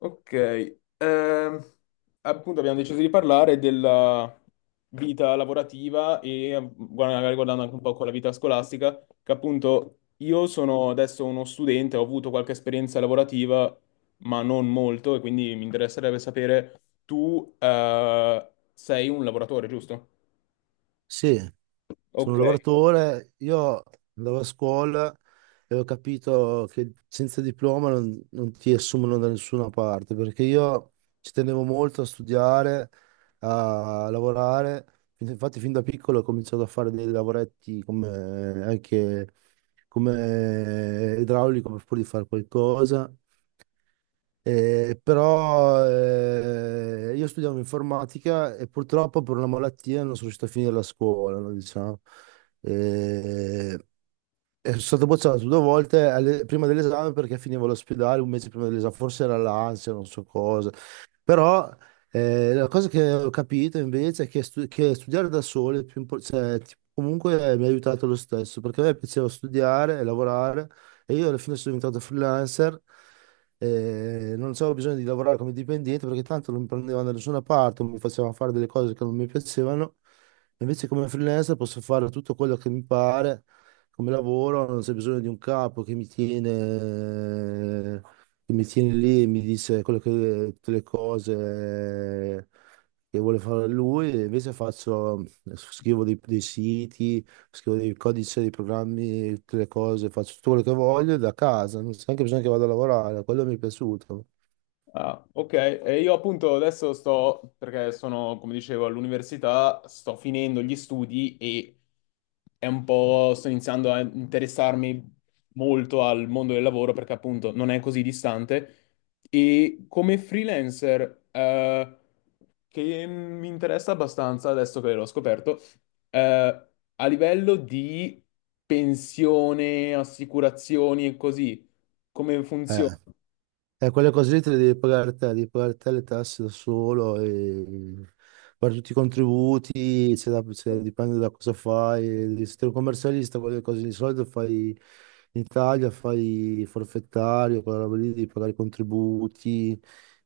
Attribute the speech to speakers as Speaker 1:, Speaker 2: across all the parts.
Speaker 1: Ok, ehm, appunto abbiamo deciso di parlare della vita lavorativa e magari guardando anche un po' con la vita scolastica, che appunto io sono adesso uno studente, ho avuto qualche esperienza lavorativa, ma non molto, e quindi mi interesserebbe sapere, tu sei un lavoratore, giusto?
Speaker 2: Sì, sono un
Speaker 1: Ok.
Speaker 2: lavoratore. Io andavo a scuola e ho capito che senza diploma non ti assumono da nessuna parte, perché io ci tenevo molto a studiare, a lavorare. Infatti fin da piccolo ho cominciato a fare dei lavoretti come, anche come idraulico per pur di fare qualcosa. Però io studiavo informatica e purtroppo per una malattia non sono riuscito a finire la scuola, no, diciamo. Eh, e sono stato bocciato 2 volte prima dell'esame perché finivo all'ospedale un mese prima dell'esame, forse era l'ansia, non so cosa. Però la cosa che ho capito invece è che, che studiare da solo è più cioè, comunque mi ha aiutato lo stesso, perché a me piaceva studiare e lavorare e io alla fine sono diventato freelancer. Non avevo bisogno di lavorare come dipendente perché tanto non mi prendevano da nessuna parte, mi facevano fare delle cose che non mi piacevano. Invece come freelancer posso fare tutto quello che mi pare come lavoro, non c'è bisogno di un capo che mi tiene lì e mi dice quello che, tutte le cose che vuole fare lui, e invece faccio, scrivo dei siti, scrivo dei codici, dei programmi, tutte le cose, faccio tutto quello che voglio da casa, non c'è neanche bisogno che vada a lavorare, quello mi è piaciuto.
Speaker 1: Ah, ok, e io appunto adesso sto, perché sono, come dicevo, all'università, sto finendo gli studi e è un po', sto iniziando a interessarmi molto al mondo del lavoro perché appunto non è così distante e come freelancer, che mi interessa abbastanza adesso che l'ho scoperto, eh, a livello di pensione, assicurazioni e così, come
Speaker 2: Eh,
Speaker 1: funziona?
Speaker 2: e quelle cose lì te le devi pagare te le tasse da solo, e fare tutti i contributi, dipende da cosa fai, e se sei un commercialista, quelle cose lì, di solito fai in Italia, fai forfettario, quella roba lì, devi pagare i contributi,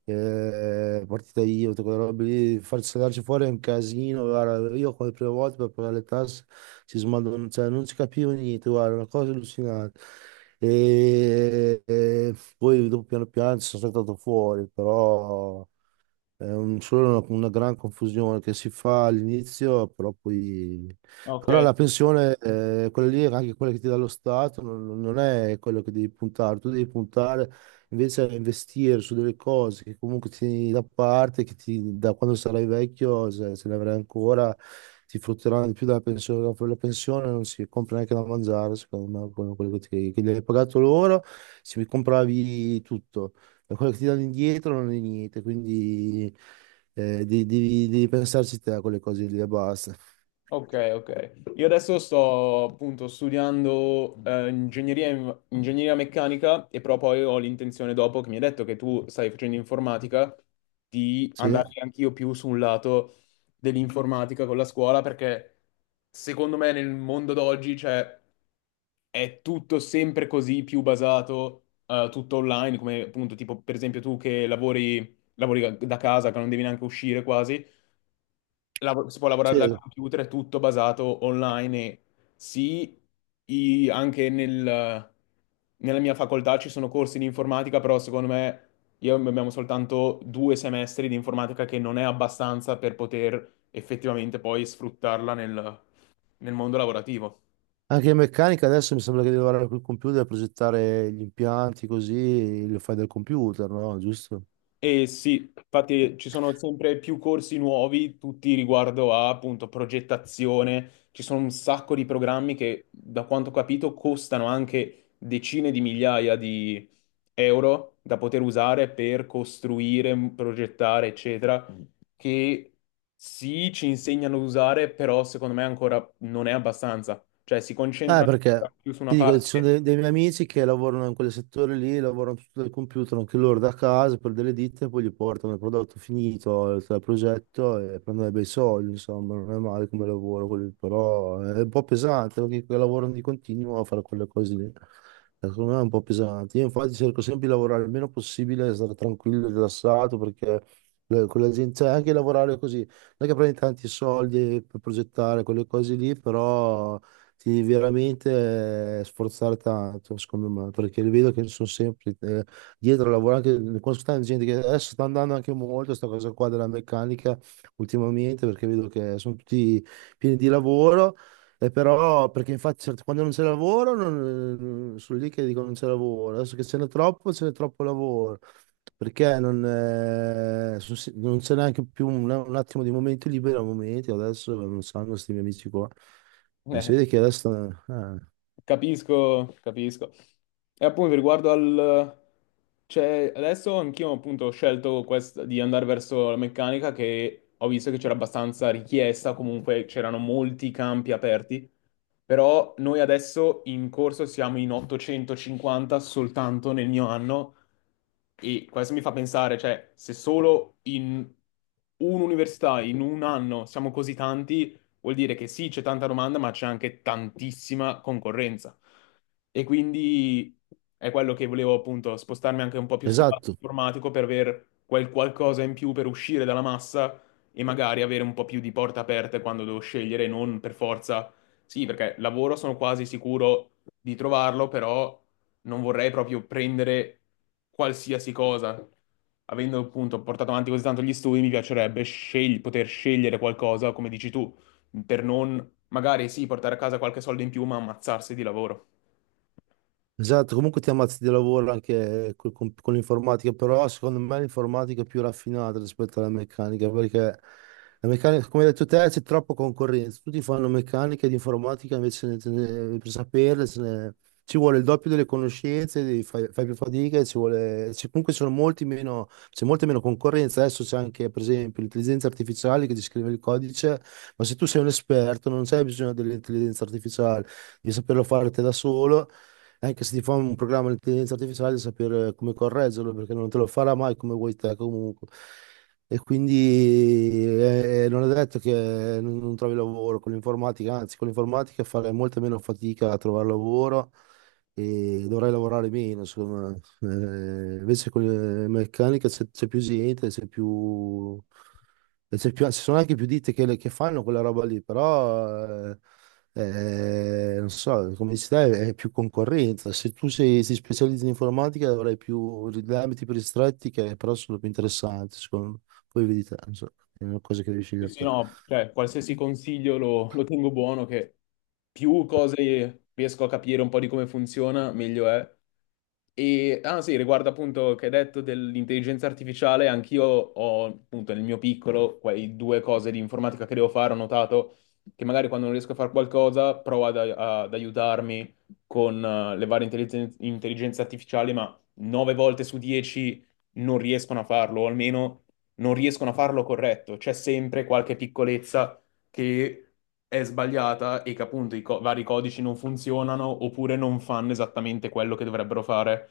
Speaker 2: partita IVA, tutte quelle robe lì, farsi saldarci fuori è un casino, guarda, io come prima volta per pagare le tasse cioè, non si capiva niente, guarda, una cosa allucinante. E poi dopo piano piano ci sono stato fuori, però è solo una gran confusione che si fa all'inizio, però poi...
Speaker 1: Ok.
Speaker 2: Però la pensione, quella lì, anche quella che ti dà lo Stato, non è quello che devi puntare. Tu devi puntare invece a investire su delle cose che comunque ti tieni da parte, che ti, da quando sarai vecchio, se ne avrai ancora, ti frutteranno di più della pensione. Dopo la pensione non si compra neanche da mangiare, secondo me, quello che, che gli hai pagato loro, si compravi tutto. E quello che ti danno indietro non è niente, quindi devi, devi pensarci te a quelle cose lì e basta.
Speaker 1: Ok, ok. Io adesso sto appunto studiando ingegneria, ingegneria meccanica e però poi ho l'intenzione dopo che mi hai detto che tu stai facendo informatica di
Speaker 2: Sì.
Speaker 1: andare anch'io più sul lato dell'informatica con la scuola perché secondo me nel mondo d'oggi cioè, è tutto sempre così più basato tutto online come appunto tipo per esempio tu che lavori, lavori da casa che non devi neanche uscire quasi si può lavorare dal
Speaker 2: Sì.
Speaker 1: computer, è tutto basato online e sì, anche nella mia facoltà ci sono corsi di informatica, però secondo me io abbiamo soltanto due semestri di informatica che non è abbastanza per poter effettivamente poi sfruttarla nel nel mondo lavorativo.
Speaker 2: Anche in meccanica adesso mi sembra che devi lavorare col computer, progettare gli impianti così, lo fai dal computer, no? Giusto?
Speaker 1: E sì, infatti ci sono sempre più corsi nuovi, tutti riguardo a appunto progettazione. Ci sono un sacco di programmi che, da quanto ho capito, costano anche decine di migliaia di euro da poter usare per costruire, progettare, eccetera, che sì, ci insegnano ad usare, però secondo me ancora non è abbastanza. Cioè si concentrano ancora
Speaker 2: Perché
Speaker 1: più su una
Speaker 2: ti dico, ci sono
Speaker 1: parte.
Speaker 2: dei miei amici che lavorano in quel settore lì, lavorano tutto dal computer, anche loro da casa per delle ditte, poi gli portano il prodotto finito il progetto e prendono dei bei soldi, insomma, non è male come lavoro, quello lì, però è un po' pesante perché che lavorano di continuo a fare quelle cose lì. Secondo me è un po' pesante. Io infatti cerco sempre di lavorare il meno possibile, stare tranquillo, rilassato, perché con la gente, cioè anche lavorare così, non è che prendi tanti soldi per progettare quelle cose lì, però ti devi veramente sforzare tanto, secondo me, perché vedo che sono sempre dietro a lavorare, anche, conosco tanta gente che adesso sta andando anche molto questa cosa qua della meccanica ultimamente, perché vedo che sono tutti pieni di lavoro, e però, perché infatti quando non c'è lavoro, sono lì che dicono non c'è lavoro, adesso che ce n'è troppo lavoro. Perché non, sono non c'è neanche più un attimo di momento libero a momenti, adesso non sanno questi miei amici qua. Si vede che resta...
Speaker 1: Capisco, capisco. E appunto riguardo al... Cioè, adesso anch'io appunto ho scelto di andare verso la meccanica che ho visto che c'era abbastanza richiesta, comunque c'erano molti campi aperti, però noi adesso in corso siamo in 850 soltanto nel mio anno e questo mi fa pensare, cioè, se solo in un'università, in un anno siamo così tanti, vuol dire che sì, c'è tanta domanda, ma c'è anche tantissima concorrenza. E quindi è quello che volevo appunto spostarmi anche un po' più sul lato
Speaker 2: esatto.
Speaker 1: informatico per aver quel qualcosa in più per uscire dalla massa e magari avere un po' più di porte aperte quando devo scegliere, non per forza. Sì, perché lavoro sono quasi sicuro di trovarlo, però non vorrei proprio prendere qualsiasi cosa. Avendo appunto portato avanti così tanto gli studi, mi piacerebbe poter scegliere qualcosa, come dici tu, per non magari sì portare a casa qualche soldo in più, ma ammazzarsi di lavoro.
Speaker 2: Esatto, comunque ti ammazzi di lavoro anche con l'informatica, però secondo me l'informatica è più raffinata rispetto alla meccanica, perché la meccanica, come hai detto te, c'è troppa concorrenza, tutti fanno meccanica ed informatica, invece per saperle ci vuole il doppio delle conoscenze, devi fai più fatica, e ci vuole, comunque ci sono molti meno, c'è molta meno concorrenza, adesso c'è anche per esempio l'intelligenza artificiale che ti scrive il codice, ma se tu sei un esperto non c'è bisogno dell'intelligenza artificiale, devi saperlo fare te da solo. Anche se ti fa un programma di intelligenza artificiale, sapere come correggerlo, perché non te lo farà mai come vuoi te comunque. E quindi non è detto che non trovi lavoro con l'informatica, anzi, con l'informatica farai molta meno fatica a trovare lavoro e dovrai lavorare meno, secondo me. Invece con le meccaniche c'è più gente, c'è più... e ci sono anche più ditte che fanno quella roba lì, però eh, non so, come dici te, è più concorrenza. Se tu sei, ti specializzi in informatica avrai più degli ambiti più ristretti che però sono più interessanti, secondo me. Poi vedi te, non so, è una cosa che devi
Speaker 1: Sì,
Speaker 2: scegliere
Speaker 1: sì,
Speaker 2: te.
Speaker 1: no, cioè, qualsiasi consiglio lo, lo tengo buono, che più cose riesco a capire un po' di come funziona, meglio è. E, ah sì, riguardo appunto che hai detto dell'intelligenza artificiale, anch'io ho appunto nel mio piccolo quei due cose di informatica che devo fare, ho notato che magari quando non riesco a fare qualcosa provo ad aiutarmi con le varie intelligenze artificiali, ma nove volte su dieci non riescono a farlo, o almeno non riescono a farlo corretto. C'è sempre qualche piccolezza che è sbagliata e che appunto vari codici non funzionano oppure non fanno esattamente quello che dovrebbero fare.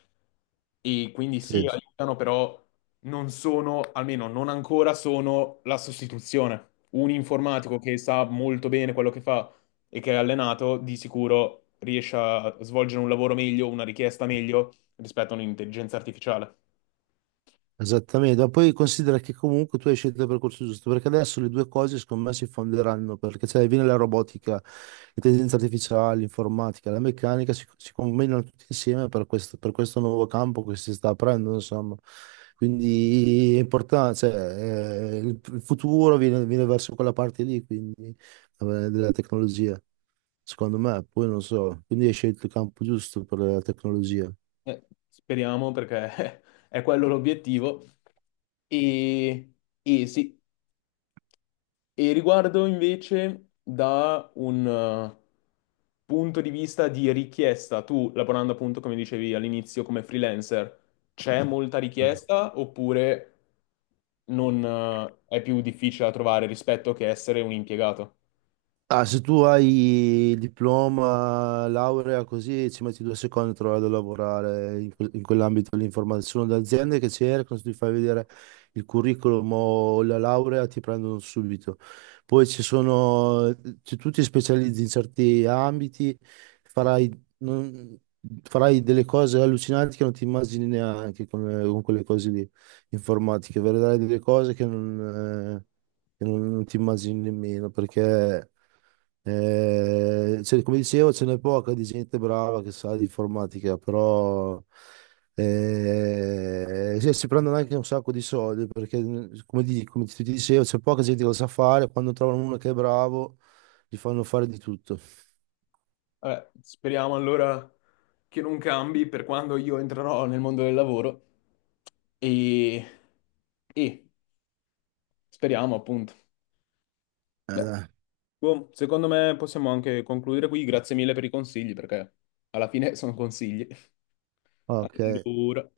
Speaker 1: E quindi sì,
Speaker 2: Sì.
Speaker 1: aiutano, però non sono, almeno non ancora, sono la sostituzione. Un informatico che sa molto bene quello che fa e che è allenato, di sicuro riesce a svolgere un lavoro meglio, una richiesta meglio rispetto a un'intelligenza artificiale.
Speaker 2: Esattamente, ma poi considera che comunque tu hai scelto il percorso giusto, perché adesso le due cose secondo me si fonderanno, perché cioè, viene la robotica, l'intelligenza artificiale, l'informatica, la meccanica, si combinano tutti insieme per questo nuovo campo che si sta aprendo, insomma. Quindi è importante, cioè, il futuro viene, viene verso quella parte lì, quindi, della tecnologia, secondo me, poi non so, quindi hai scelto il campo giusto per la tecnologia.
Speaker 1: Eh, speriamo perché è quello l'obiettivo. E, e sì, e riguardo invece da un punto di vista di richiesta, tu lavorando appunto come dicevi all'inizio come freelancer, c'è molta
Speaker 2: No?
Speaker 1: richiesta oppure non, è più difficile da trovare rispetto che essere un impiegato?
Speaker 2: Ah, se tu hai diploma, laurea, così ci metti 2 secondi a trovare da lavorare in, in quell'ambito lì. Informatica. Ci sono le aziende che cercano, se ti fai vedere il curriculum o la laurea, ti prendono subito. Poi ci sono, se tu ti specializzi in certi ambiti, farai, non- farai delle cose allucinanti che non ti immagini neanche con quelle cose lì, informatiche. Vedrai delle cose che non che non ti immagini nemmeno perché. Cioè, come dicevo, ce n'è poca di gente brava che sa di informatica, però sì, si prendono anche un sacco di soldi perché, come, come ti dicevo, c'è poca gente che lo sa fare. Quando trovano uno che è bravo, gli fanno fare di tutto.
Speaker 1: Vabbè, speriamo allora che non cambi per quando io entrerò nel mondo del lavoro e, e speriamo appunto. Beh,
Speaker 2: Dai.
Speaker 1: boh, secondo me possiamo anche concludere qui. Grazie mille per i consigli perché alla fine sono consigli.
Speaker 2: Ok,
Speaker 1: Allora.